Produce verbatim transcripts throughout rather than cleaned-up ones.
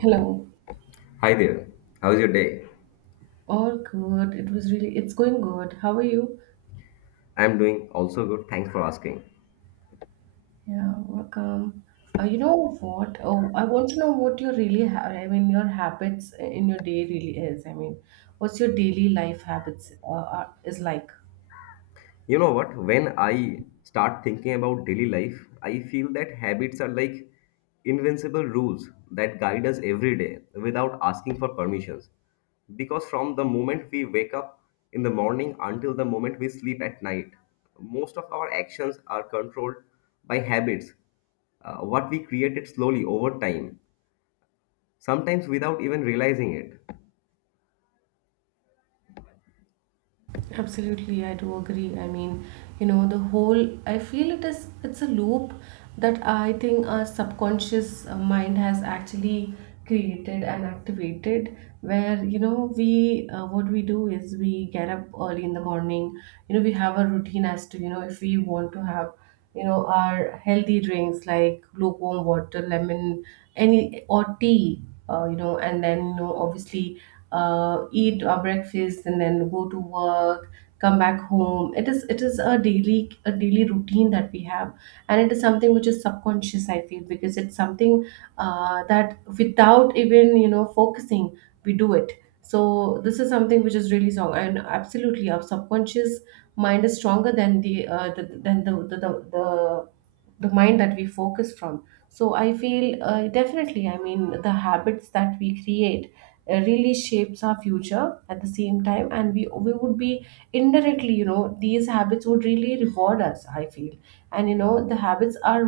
Hello. Hi there. How's your day? All good. It was really, it's going good. How are you? I'm doing also good. Thanks for asking. Yeah, welcome. Uh, you know what? Oh, I want to know what your really, ha- I mean, your habits in your day really is. I mean, what's your daily life habits uh, are, is like? You know what? When I start thinking about daily life, I feel that habits are like invincible rules that guide us every day without asking for permissions. Because from the moment we wake up in the morning until the moment we sleep at night, most of our actions are controlled by habits, uh, what we created slowly over time, sometimes without even realizing it. Absolutely, I do agree. I mean, you know, the whole, I feel it is, it's a loop that I think our subconscious uh, mind has actually created and activated where, you know, we, uh, what we do is we get up early in the morning, you know, we have a routine as to, you know, if we want to have you know our healthy drinks like lukewarm water lemon any or tea, uh, you know, and then you know obviously uh, eat our breakfast and then go to work, come back home. It is it is a daily, a daily routine that we have, and it is something which is subconscious, I feel, because it's something uh, that without even you know focusing, we do it. So this is something which is really strong, and absolutely our subconscious mind is stronger than the uh, the, than the, the the the the mind that we focus from. So I feel, uh, definitely, I mean, the habits that we create uh, really shapes our future at the same time, and we we would be indirectly, you know, these habits would really reward us, I feel. And you know the habits are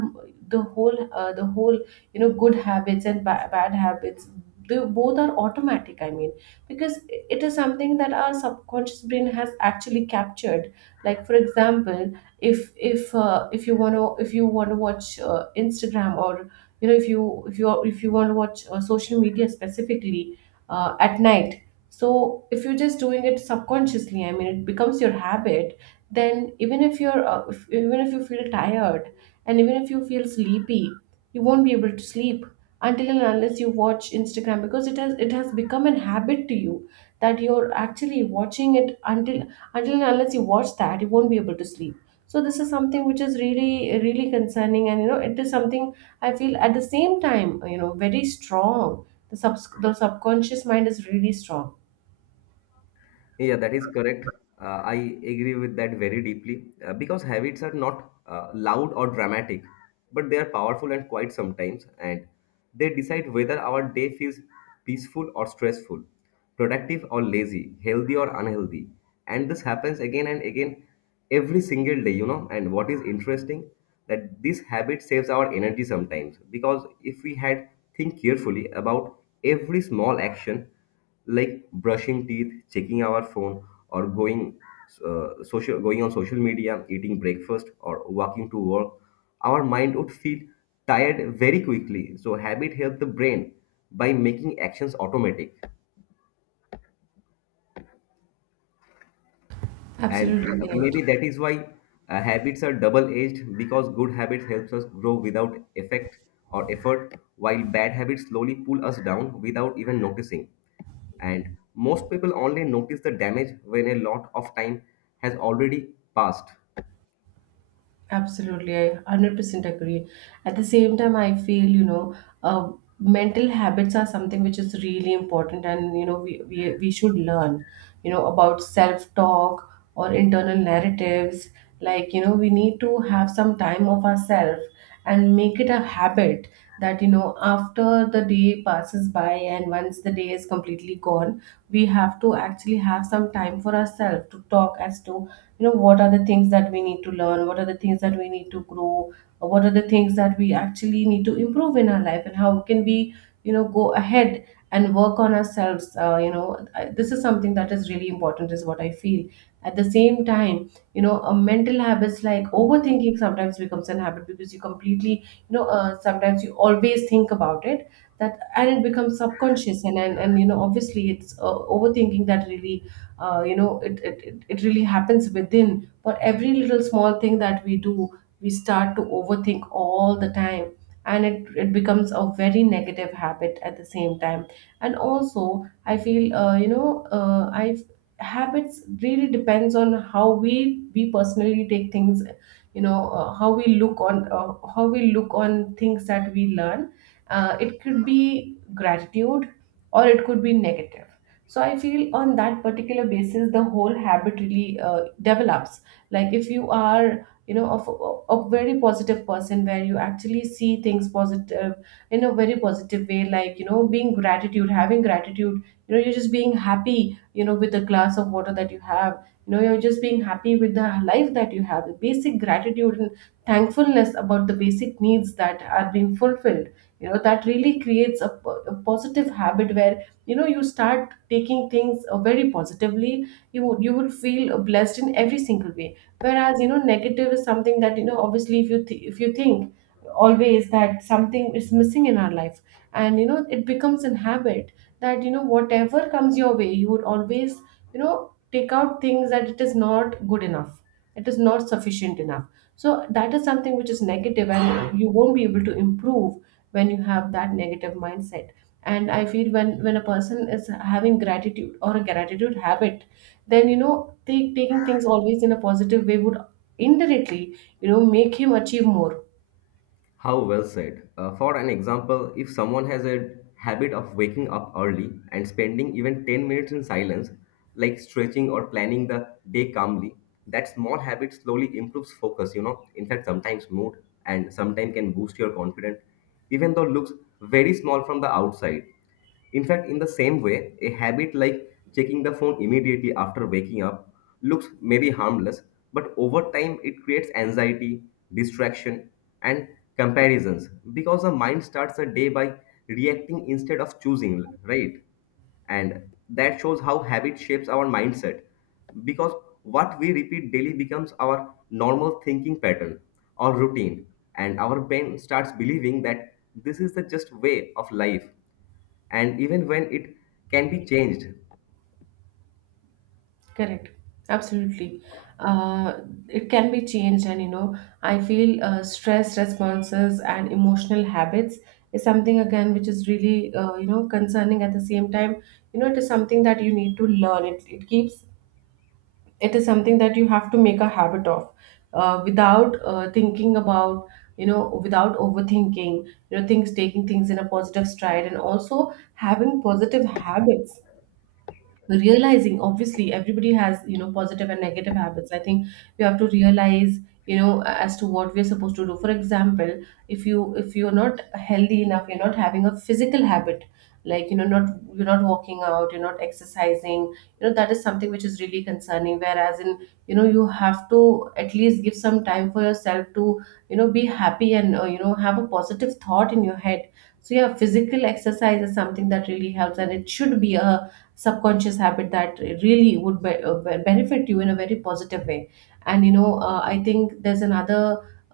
the whole uh, the whole, you know, good habits and ba- bad habits, they both are automatic, I mean, because it is something that our subconscious brain has actually captured. Like for example, if if uh, if you want to if you want to watch uh, Instagram, or you know, if you if you if you want to watch uh, social media specifically uh, at night. So if you're just doing it subconsciously, I mean, it becomes your habit. Then even if you're uh, if, even if you feel tired, and even if you feel sleepy, you won't be able to sleep until and unless you watch Instagram, because it has it has become an habit to you, that you're actually watching it until until and unless you watch that, you won't be able to sleep. So this is something which is really, really concerning, and you know it is something I feel at the same time, you know, very strong. The, sub the subconscious mind is really strong, Yeah, that is correct. Uh, I agree with that very deeply uh, because habits are not uh, loud or dramatic, but they are powerful and quiet sometimes, and they decide whether our day feels peaceful or stressful, productive or lazy, healthy or unhealthy. And this happens again and again every single day, you know. And what is interesting that this habit saves our energy sometimes because if we had think carefully about every small action like brushing teeth, checking our phone, or going uh, social going on social media, eating breakfast, or walking to work, our mind would feel tired very quickly. So habit helps the brain by making actions automatic, and absolutely uh, correct. maybe that is why uh, habits are double-edged because good habits helps us grow without effect or effort, while bad habits slowly pull us down without even noticing. And most people only notice the damage when a lot of time has already passed. Absolutely, I one hundred percent agree. At the same time, I feel, you know, uh, mental habits are something which is really important, and, you know, we, we, we should learn, you know, about self-talk or internal narratives. Like, you know, we need to have some time of ourselves and make it a habit that, you know, after the day passes by and once the day is completely gone, we have to actually have some time for ourselves to talk as to, you know, what are the things that we need to learn, what are the things that we need to grow, or what are the things that we actually need to improve in our life, and how can we, you know, go ahead and work on ourselves. Uh, you know I- this is something that is really important is what I feel. At the same time, you know, a mental habits like overthinking sometimes becomes an habit, because you completely, you know, uh, sometimes you always think about it, that, and it becomes subconscious. And and, and you know obviously it's uh, overthinking that really uh, you know it, it it it really happens within for every little small thing that we do. We start to overthink all the time, and it, it becomes a very negative habit at the same time. And also I feel uh, you know uh, I habits really depends on how we we personally take things, you know, uh, how we look on uh, how we look on things that we learn. Uh, it could be gratitude, or it could be negative. So I feel on that particular basis, the whole habit really uh, develops. Like if you are, you know, of a, a very positive person where you actually see things positive in a very positive way, like, you know, being gratitude, having gratitude, you know, you're just being happy, you know, with the glass of water that you have, you know, you're just being happy with the life that you have, the basic gratitude and thankfulness about the basic needs that are being fulfilled. You know, that really creates a, po- a positive habit where you know you start taking things uh, very positively. You would you would feel uh, blessed in every single way, whereas, you know, negative is something that, you know, obviously, if you th- if you think always that something is missing in our life, and you know it becomes an habit that, you know, whatever comes your way, you would always, you know, take out things that it is not good enough, it is not sufficient enough. So that is something which is negative, and you won't be able to improve when you have that negative mindset. And I feel when when a person is having gratitude or a gratitude habit, then you know take, taking things always in a positive way would indirectly, you know, make him achieve more. How well said. Uh, for an example, if someone has a habit of waking up early and spending even ten minutes in silence, like stretching or planning the day calmly, that small habit slowly improves focus, you know, in fact, sometimes mood and sometimes can boost your confidence, even though looks very small from the outside. In fact, in the same way, a habit like checking the phone immediately after waking up looks maybe harmless, but over time it creates anxiety, distraction, and comparisons because the mind starts the day by reacting instead of choosing, right? And that shows how habit shapes our mindset because what we repeat daily becomes our normal thinking pattern or routine, and our brain starts believing that this is the just way of life and even when it can be changed. Correct, absolutely. uh, it can be changed, and you know, I feel uh, stress responses and emotional habits is something again which is really uh, you know concerning. At the same time, you know, it is something that you need to learn. It, it keeps, it is something that you have to make a habit of, uh, without uh, thinking about, you know, without overthinking, you know, things, taking things in a positive stride, and also having positive habits, realizing obviously everybody has, you know, positive and negative habits. I think we have to realize, you know, as to what we're supposed to do. For example, if you if you're not healthy enough, you're not having a physical habit, like, you know, not, you're not walking out, you're not exercising, you know, that is something which is really concerning. Whereas in, you know, you have to at least give some time for yourself to, you know, be happy and, uh, you know, have a positive thought in your head. So yeah, physical exercise is something that really helps, and it should be a subconscious habit that really would be- uh, be- benefit you in a very positive way. And you know, uh, I think there's another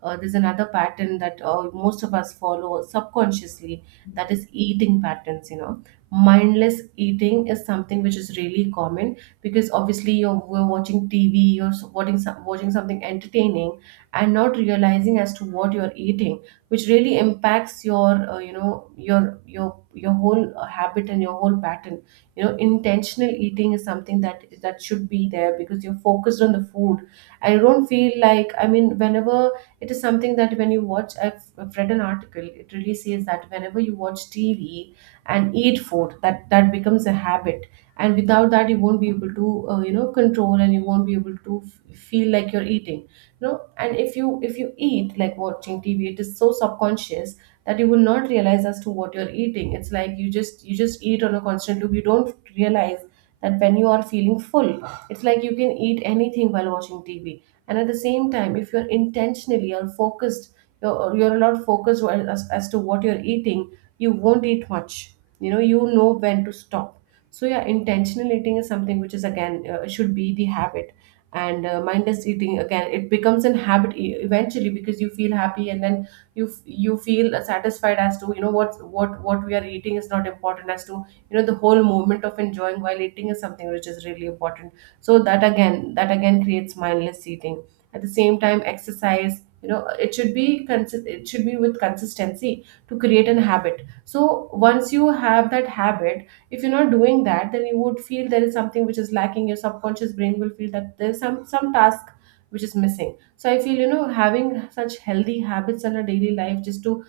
uh, there's another pattern that uh, most of us follow subconsciously, that is eating patterns. You know, mindless eating is something which is really common, because obviously you're we're watching TV, you're so- watching some- watching something entertaining, and not realizing as to what you're eating, which really impacts your uh, you know your your your whole uh, habit and your whole pattern. You know, intentional eating is something that that should be there, because you're focused on the food. I don't feel like, I mean, whenever, it is something that when you watch, i've, I've read an article, it really says that whenever you watch TV and eat food, that that becomes a habit, and without that you won't be able to, uh, you know, control, and you won't be able to f- feel like you're eating, you know. And if you if you eat like watching TV, it is so subconscious that you will not realize as to what you're eating. It's like you just you just eat on a constant loop. You don't realize that when you are feeling full, it's like you can eat anything while watching TV. And at the same time, if you're intentionally or focused, you're, you're a lot focused while- as, as to what you're eating, you won't eat much. You know, you know when to stop. So yeah, intentional eating is something which is again, uh, should be the habit. And uh, mindless eating again, it becomes an habit e- eventually, because you feel happy, and then you f- you feel satisfied as to, you know, what what what we are eating is not important, as to, you know, the whole moment of enjoying while eating is something which is really important. So that again that again creates mindless eating. At the same time, exercise, you know, it should be consi- it should be with consistency to create an habit. So once you have that habit, if you're not doing that, then you would feel there is something which is lacking. Your subconscious brain will feel that there's some some task which is missing. So I feel, you know, having such healthy habits in our daily life just to,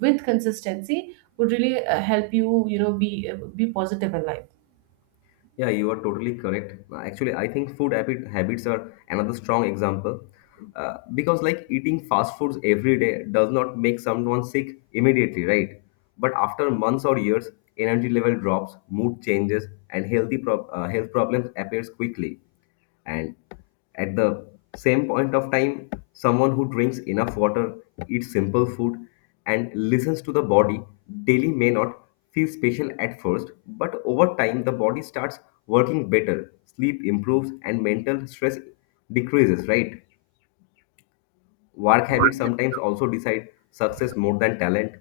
with consistency, would really uh, help you, you know, be uh, be positive in life. Yeah, you are totally correct. Actually, I think food habit habits are another strong example, uh, because like eating fast foods every day does not make someone sick immediately, right? But after months or years, energy level drops, mood changes, and healthy prob- uh, health problems appears quickly. And at the same point of time, someone who drinks enough water, eats simple food, and listens to the body daily may not feel special at first, but over time the body starts working better, sleep improves, and mental stress decreases, right? Work habits sometimes also decide success more than talent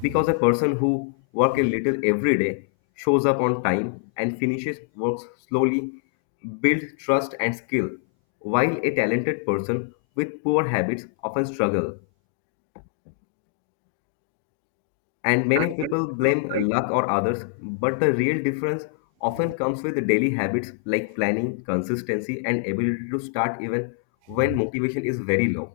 because a person who works a little every day, shows up on time, and finishes work slowly builds trust and skill, while a talented person with poor habits often struggle. And many people blame luck or others, but the real difference often comes with daily habits like planning, consistency, and ability to start even when motivation is very low.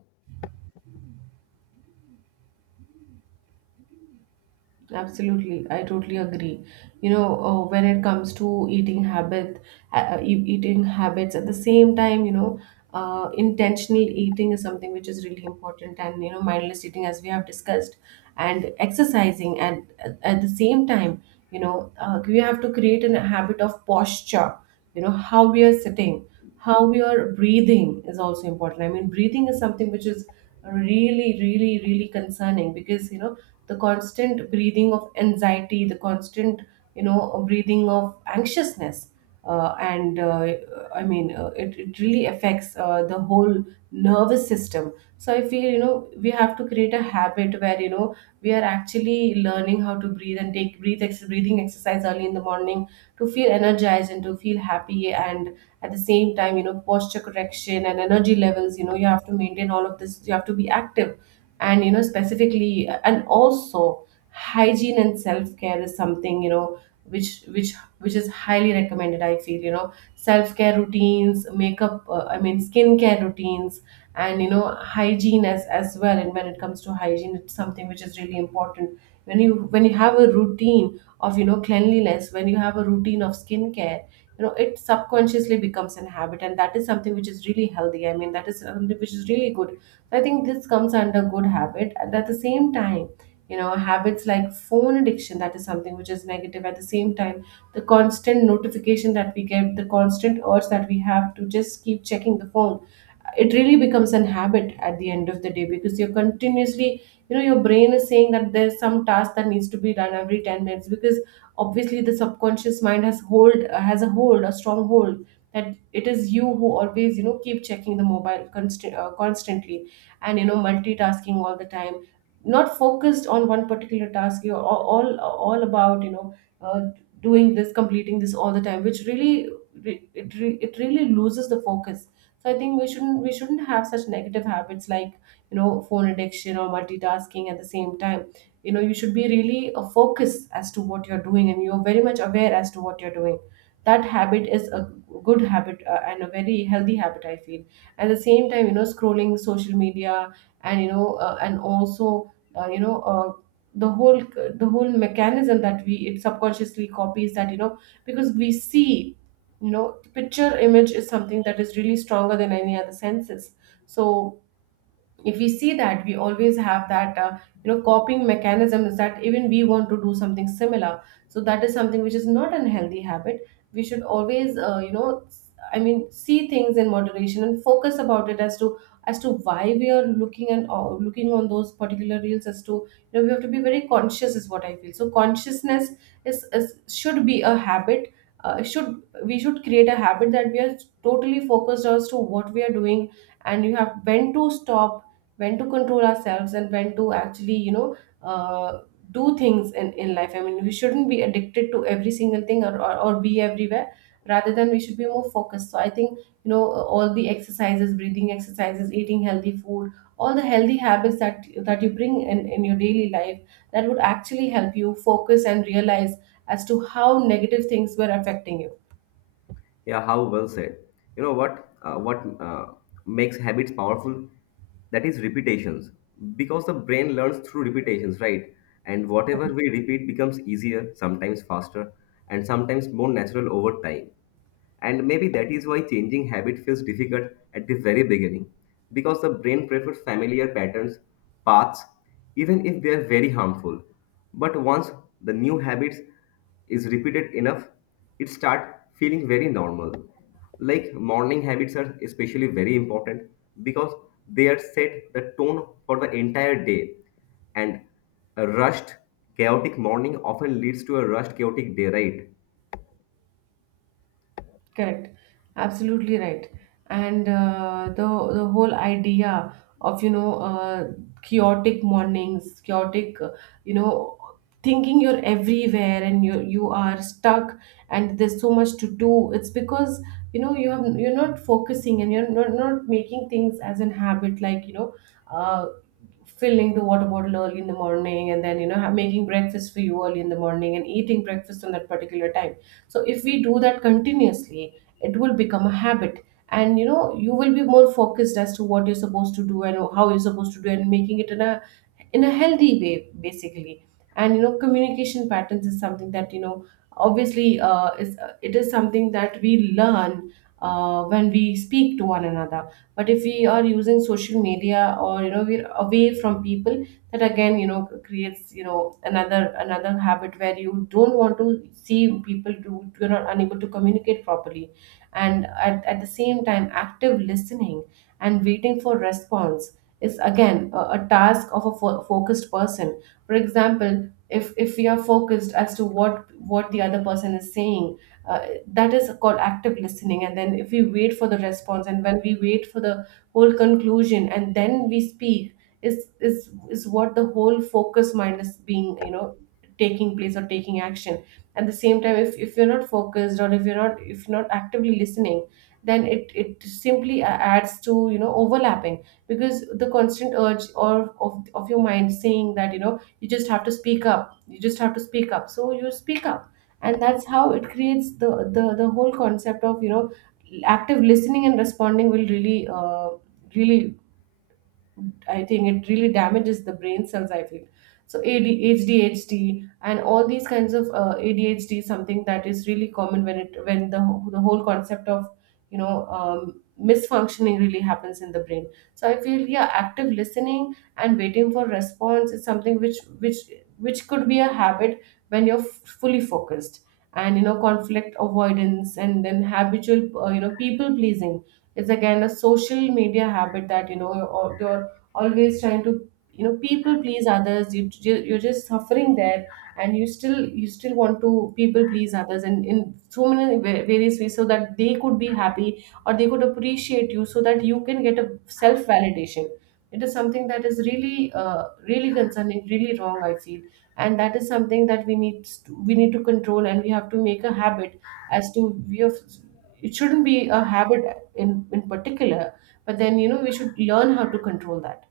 Absolutely, I totally agree. You know, uh, when it comes to eating habit, uh, uh, e- eating habits at the same time, you know, uh, intentional eating is something which is really important, and you know, mindless eating, as we have discussed, and exercising, and at, at the same time, you know, uh, we have to create an habit of posture. You know, how we are sitting, how we are breathing is also important. I mean, breathing is something which is really, really, really concerning because you know the constant breathing of anxiety, the constant you know breathing of anxiousness, uh, and uh, I mean uh, it, it really affects uh, the whole nervous system. So I feel you know we have to create a habit where you know we are actually learning how to breathe and take breathe ex- breathing exercise early in the morning to feel energized and to feel happy, and at the same time you know posture correction and energy levels, you know you have to maintain all of this. You have to be active, and you know specifically, and also hygiene and self care is something you know which which which is highly recommended. I feel you know self care routines makeup, uh, I mean skincare routines and you know hygiene as as well. And when it comes to hygiene, it's something which is really important. When you when you have a routine of you know cleanliness, when you have a routine of skincare, you know it subconsciously becomes an habit, and that is something which is really healthy. I mean, that is something which is really good. So I think this comes under good habit, and at the same time you know habits like phone addiction, that is something which is negative. At the same time, the constant notification that we get, the constant urge that we have to just keep checking the phone, it really becomes an habit at the end of the day, because you're continuously, you know, your brain is saying that there's some task that needs to be done every ten minutes. Because obviously the subconscious mind has hold has a hold a strong hold that it is you who always you know keep checking the mobile const- uh, constantly, and you know multitasking all the time, not focused on one particular task. You're all all, all about you know uh, doing this, completing this all the time, which really re- it, re- it really loses the focus. So I think we shouldn't we shouldn't have such negative habits like you know phone addiction or multitasking. At the same time, you know, you should be really a focus as to what you're doing, and you're very much aware as to what you're doing. That habit is a good habit, uh, and a very healthy habit I feel. At the same time, you know, scrolling social media, and you know uh, and also uh, you know uh, the whole the whole mechanism that we, it subconsciously copies that, you know, because we see, you know, the picture image is something that is really stronger than any other senses. So if we see that, we always have that, uh, you know, copying mechanism, is that even we want to do something similar. So that is something which is not an healthy habit. We should always, uh, you know s- I mean, see things in moderation and focus about it as to as to why we are looking and uh, looking on those particular reels, as to you know we have to be very conscious is what I feel. So consciousness is, is should be a habit. Uh, should We should create a habit that we are totally focused as to what we are doing, and you have when to stop, when to control ourselves, and when to actually you know uh, do things in, in life. I mean, we shouldn't be addicted to every single thing, or, or, or be everywhere, rather than we should be more focused. So I think you know all the exercises, breathing exercises, eating healthy food, all the healthy habits that that you bring in, in your daily life, that would actually help you focus and realize as to how negative things were affecting you. Yeah, how well said. You know what? Uh, what uh, makes habits powerful? That is repetitions, because the brain learns through repetitions, right? And whatever we repeat becomes easier, sometimes faster, and sometimes more natural over time. And maybe that is why changing habit feels difficult at the very beginning, because the brain prefers familiar patterns, paths, even if they are very harmful. But once the new habits is repeated enough, it start feeling very normal. Like morning habits are especially very important because they are set the tone for the entire day, and a rushed chaotic morning often leads to a rushed chaotic day, right? Correct. Absolutely right. And uh, the the whole idea of you know uh, chaotic mornings, chaotic, uh, you know, thinking you're everywhere, and you you are stuck, and there's so much to do. It's because you know you have you're not focusing, and you're not, not making things as an habit, like you know uh, filling the water bottle early in the morning, and then you know ha- making breakfast for you early in the morning and eating breakfast on that particular time. So if we do that continuously, it will become a habit, and you know you will be more focused as to what you're supposed to do and how you're supposed to do, and making it an in a healthy way, basically. And you know communication patterns is something that you know obviously uh, is uh, it is something that we learn uh, when we speak to one another. But if we are using social media, or you know we're away from people, that again you know creates you know another another habit where you don't want to see people do, you're not unable to communicate properly. And at, at the same time, active listening and waiting for response is again a, a task of a fo- focused person. For example, if if we are focused as to what what the other person is saying, uh, that is called active listening. And then if we wait for the response, and when we wait for the whole conclusion and then we speak, is is is what the whole focus mind is being you know taking place or taking action. At the same time, if, if you're not focused, or if you're not, if you're not actively listening, then it it simply a- adds to you know overlapping. Because the constant urge or of, of your mind saying that you know you just have to speak up you just have to speak up, so you speak up. And that's how it creates the the, the whole concept of you know active listening and responding will really uh, really I think it really damages the brain cells, I feel. So AD, A D H D and all these kinds of, uh, A D H D is something that is really common when it, when the wh- the whole concept of you know um, misfunctioning really happens in the brain. So I feel, yeah, active listening and waiting for response is something which which which could be a habit when you're f- fully focused. And you know conflict avoidance, and then habitual, uh, you know, people pleasing is again a social media habit, that you know, or your always trying to you know people please others. You, you you're just suffering there, and you still you still want to people please others, and in so many va- various ways, so that they could be happy or they could appreciate you, so that you can get a self validation. It is something that is really, uh, really concerning, really wrong I feel. And that is something that we need to, we need to control, and we have to make a habit as to we have, it shouldn't be a habit in in particular. But then you know we should learn how to control that.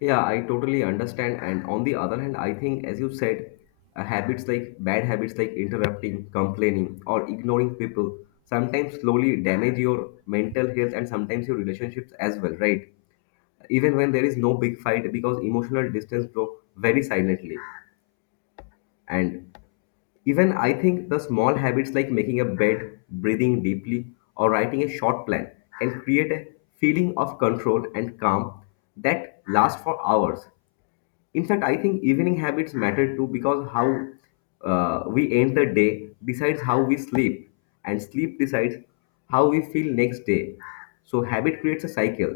Yeah, I totally understand. And on the other hand, I think, as you said, uh, habits like bad habits like interrupting, complaining, or ignoring people sometimes slowly damage your mental health and sometimes your relationships as well, right? Even when there is no big fight, because emotional distance grow very silently. And even I think the small habits like making a bed, breathing deeply, or writing a short plan can create a feeling of control and calm that lasts for hours. In fact, I think evening habits matter too because how uh, we end the day decides how we sleep, and sleep decides how we feel next day. So, habit creates a cycle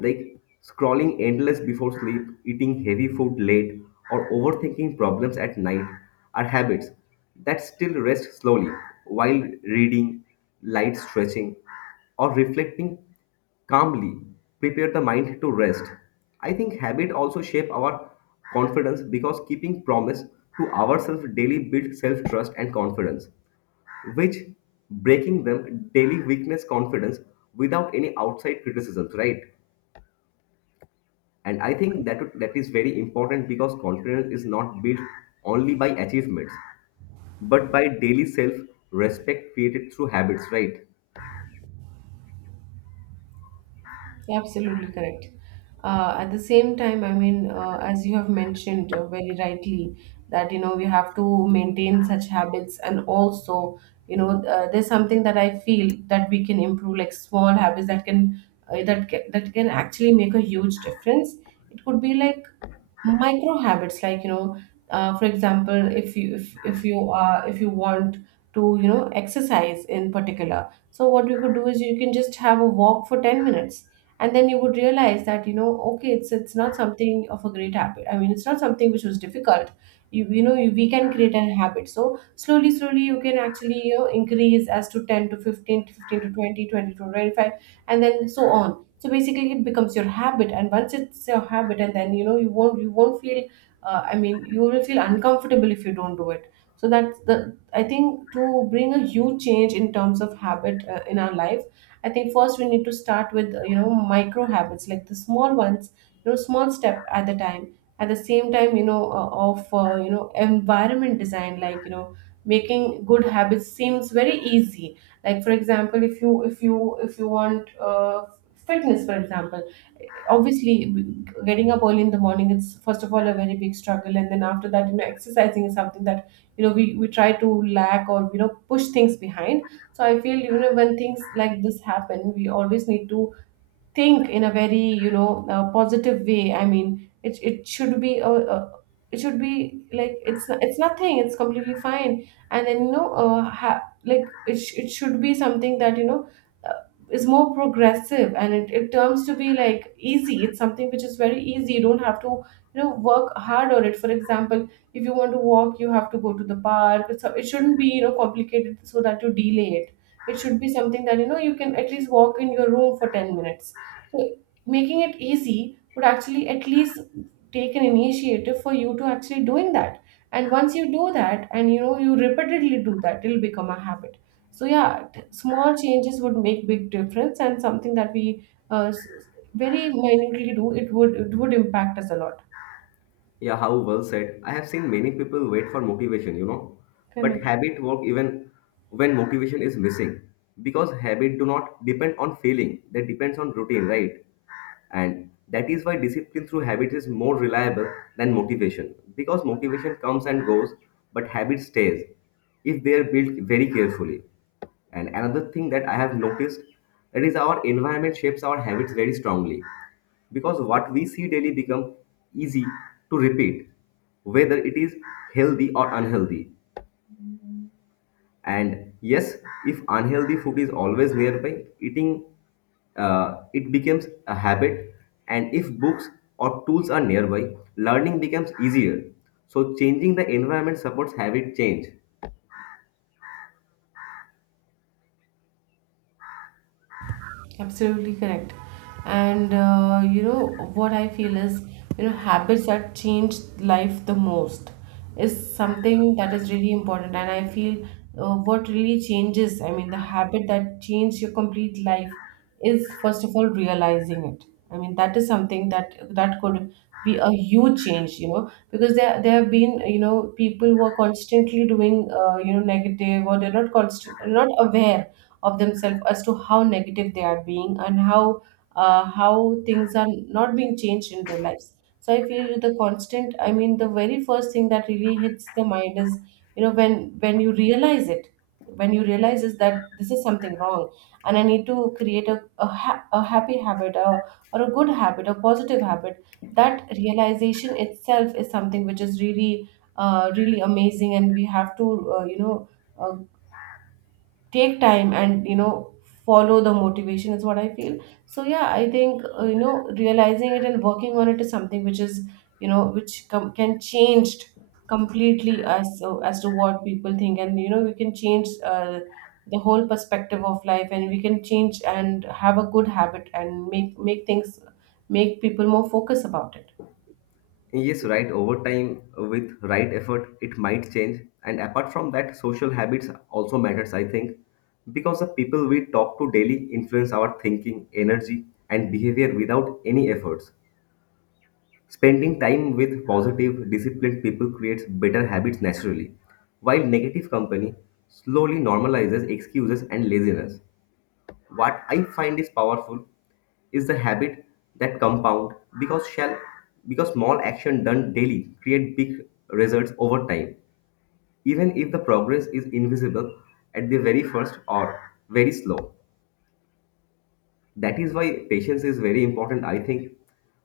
like scrolling endless before sleep, eating heavy food late, or overthinking problems at night are habits that still rest slowly, while reading, light stretching, or reflecting calmly, prepare the mind to rest. I think habit also shape our confidence because keeping promise to ourselves daily build self-trust and confidence, which breaking them daily weakness confidence without any outside criticisms, right? And I think that that is very important because confidence is not built only by achievements, but by daily self-respect created through habits, right? Absolutely correct. Uh, at the same time, I mean, uh, as you have mentioned, uh, very rightly, that you know we have to maintain such habits, and also you know, uh, there's something that I feel that we can improve, like small habits that can, uh, that ca- that can actually make a huge difference. It could be like micro habits, like you know uh, for example, if you if, if you are if you want to you know exercise in particular. So what you could do is you can just have a walk for ten minutes, and then you would realize that, you know okay, it's it's not something of a great habit. I mean, it's not something which was difficult. You you know you, we can create a habit, so slowly slowly you can actually, you know increase as to ten to fifteen to fifteen to 20 twenty to twenty-five, and then so on. So basically it becomes your habit, and once it's your habit, and then you know you won't you won't feel, uh, I mean, you will feel uncomfortable if you don't do it. So that's the, I think, to bring a huge change in terms of habit, uh, in our life. I think first we need to start with, uh, you know, micro habits, like the small ones, you know, small step at the time. At the same time, you know, uh, of uh, you know, environment design, like, you know, making good habits seems very easy. Like, for example, if you if you if you want, uh, fitness for example. Obviously, getting up early in the morning, it's first of all a very big struggle, and then after that, you know, exercising is something that, you know, we, we try to lack, or you know, push things behind. So I feel, you know, when things like this happen, we always need to think in a very, you know, uh, positive way. I mean, it, it should be a, a it should be, like, it's it's nothing, it's completely fine. And then, you know, uh, ha- like it, sh- it should be something that, you know, uh, is more progressive, and it, it turns to be, like, easy. It's something which is very easy, you don't have to, you know, work hard on it. For example, if you want to walk, you have to go to the park, it's, it shouldn't be, you know, complicated, so that you delay it. It should be something that, you know, you can at least walk in your room for ten minutes. So making it easy would actually at least take an initiative for you to actually doing that. And once you do that, and, you know, you repeatedly do that, it'll become a habit. So yeah, t- small changes would make big difference, and something that we uh, s- very minutely do, it would it would impact us a lot. Yeah, how well said. I have seen many people wait for motivation, you know, but Correct. habit work even when motivation is missing because habit do not depend on feeling. They depends on routine, right? And that is why discipline through habit is more reliable than motivation because motivation comes and goes, but habit stays if they are built very carefully. And another thing that I have noticed, it is our environment shapes our habits very strongly because what we see daily become easy to repeat, whether it is healthy or unhealthy. And yes, if unhealthy food is always nearby, eating uh, it becomes a habit. And if books or tools are nearby, learning becomes easier. So changing the environment supports habit change. Absolutely correct. And, uh, you know, what I feel is, you know, habits that change life the most is something that is really important. And I feel, uh, what really changes, I mean, the habit that changed your complete life is first of all realizing it. I mean, that is something that that could be a huge change, you know, because there there have been, you know, people who are constantly doing, uh, you know, negative, or they're not constant not aware of themselves as to how negative they are being, and how, uh, how things are not being changed in their lives. So I feel the constant I mean, the very first thing that really hits the mind is, you know, when when you realize it, when you realize is that this is something wrong, and I need to create a, a, ha- a happy habit, a, or a good habit, a positive habit. That realization itself is something which is really, uh, really amazing, and we have to, uh, you know, uh, take time, and, you know, follow the motivation, is what I feel. So yeah, I think, uh, you know, realizing it and working on it is something which is, you know, which com- can changed completely, as, uh, as to what people think. And, you know, we can change, uh, the whole perspective of life, and we can change and have a good habit, and make make things make people more focus about it. Yes, right. Over time, with right effort, it might change. And apart from that, social habits also matters, I think, because the people we talk to daily influence our thinking, energy, and behavior without any efforts. Spending time with positive, disciplined people creates better habits naturally, while negative company slowly normalizes excuses and laziness. What I find is powerful is the habit that compound because shall because small action done daily create big results over time, even if the progress is invisible at the very first or very slow. That is why patience is very important, I think,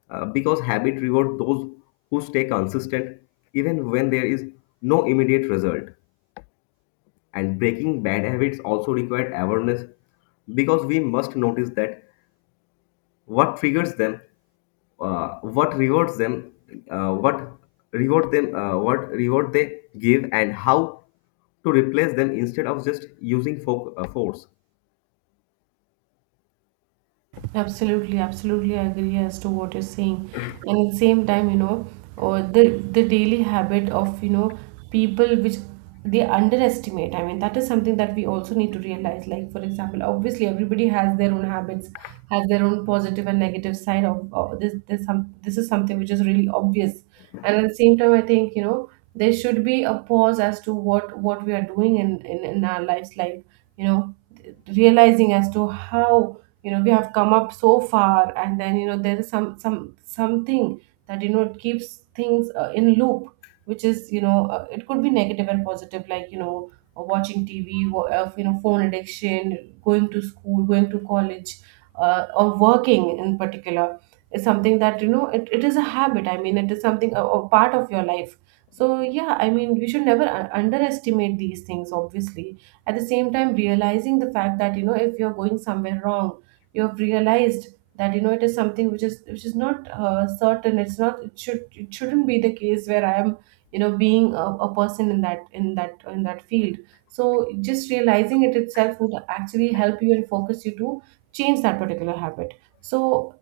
uh, because habit reward those who stay consistent even when there is no immediate result. And breaking bad habits also require awareness because we must notice that what triggers them, uh, what rewards them uh, what reward them uh, what reward they give and how to replace them instead of just using fo- uh, force. Absolutely, absolutely agree as to what you're saying. And at the same time, you know, or the the daily habit of, you know, people which they underestimate. I mean, that is something that we also need to realize. Like, for example, obviously everybody has their own habits, has their own positive and negative side of, of this this some this. Is something which is really obvious. And at the same time, I think, you know, there should be a pause as to what what we are doing in in, in our lives, like, you know, realizing as to how, you know, we have come up so far. And then, you know, there is some some something that, you know, it keeps things, uh, in loop, which is, you know, uh, it could be negative and positive, like, you know, uh, watching TV, wa- uh, you know, phone addiction, going to school, going to college, uh, or working in particular, is something that, you know, it, it is a habit. I mean, it is something, a, a part of your life. So yeah, I mean, we should never, uh, underestimate these things, obviously. At the same time, realizing the fact that, you know, if you're going somewhere wrong, you have realized that, you know, it is something which is, which is not uh, certain. It's not, it should it shouldn't be the case where I am, you know, being a, a person in that, in that in that field. So just realizing it itself would actually help you and focus you to change that particular habit. So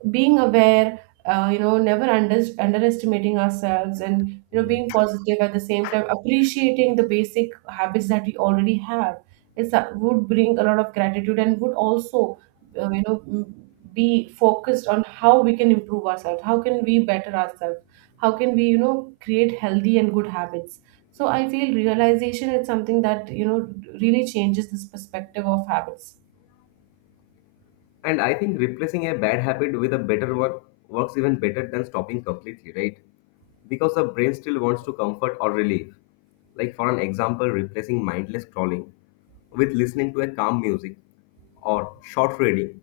being aware, uh, you know, never under, underestimating ourselves, and, you know, being positive, at the same time appreciating the basic habits that we already have, is, that would bring a lot of gratitude, and would also, uh, you know, m- be focused on how we can improve ourselves, how can we better ourselves, how can we, you know, create healthy and good habits. So I feel realization is something that, you know, really changes this perspective of habits. And I think replacing a bad habit with a better one works even better than stopping completely, right? Because the brain still wants to comfort or relief, like for an example replacing mindless scrolling with listening to a calm music or short reading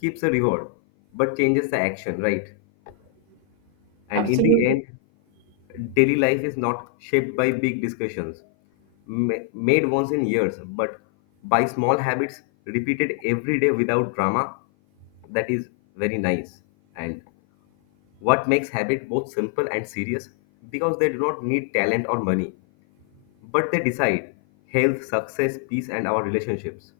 keeps the reward but changes the action, right? And in the Absolutely. end, daily life is not shaped by big discussions ma- made once in years, but by small habits repeated every day without drama. That is very nice. And what makes habit both simple and serious? Because they do not need talent or money, but they decide health, success, peace, and our relationships.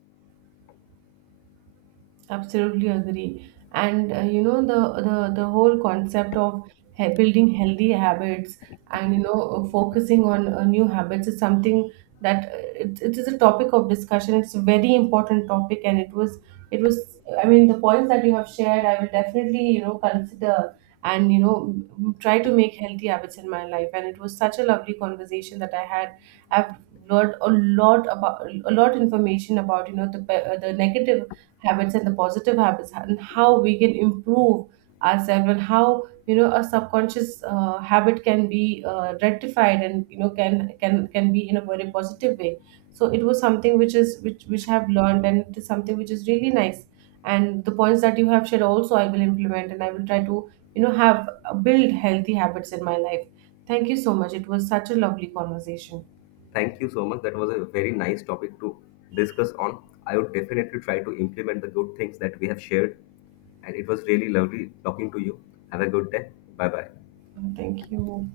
Absolutely agree. And, uh, you know, the, the the whole concept of he- building healthy habits, and, you know, uh, focusing on, uh, new habits, is something that, uh, it, it is a topic of discussion. It's a very important topic, and it was it was, I mean, the points that you have shared, I will definitely, you know, consider, and, you know, m- m- try to make healthy habits in my life. And it was such a lovely conversation that I had. I've learned a lot, about a lot information about, you know, the pe- uh, the negative habits, and the positive habits, and how we can improve ourselves, and how, you know, a subconscious, uh, habit can be, uh, rectified, and, you know, can can can be in a very positive way. So it was something which is, which which I have learned, and it is something which is really nice. And the points that you have shared also, I will implement, and I will try to, you know, have uh, build healthy habits in my life. Thank you so much, it was such a lovely conversation. Thank you so much. That was a very nice topic to discuss on. I would definitely try to implement the good things that we have shared. And it was really lovely talking to you. Have a good day. Bye bye. Thank you.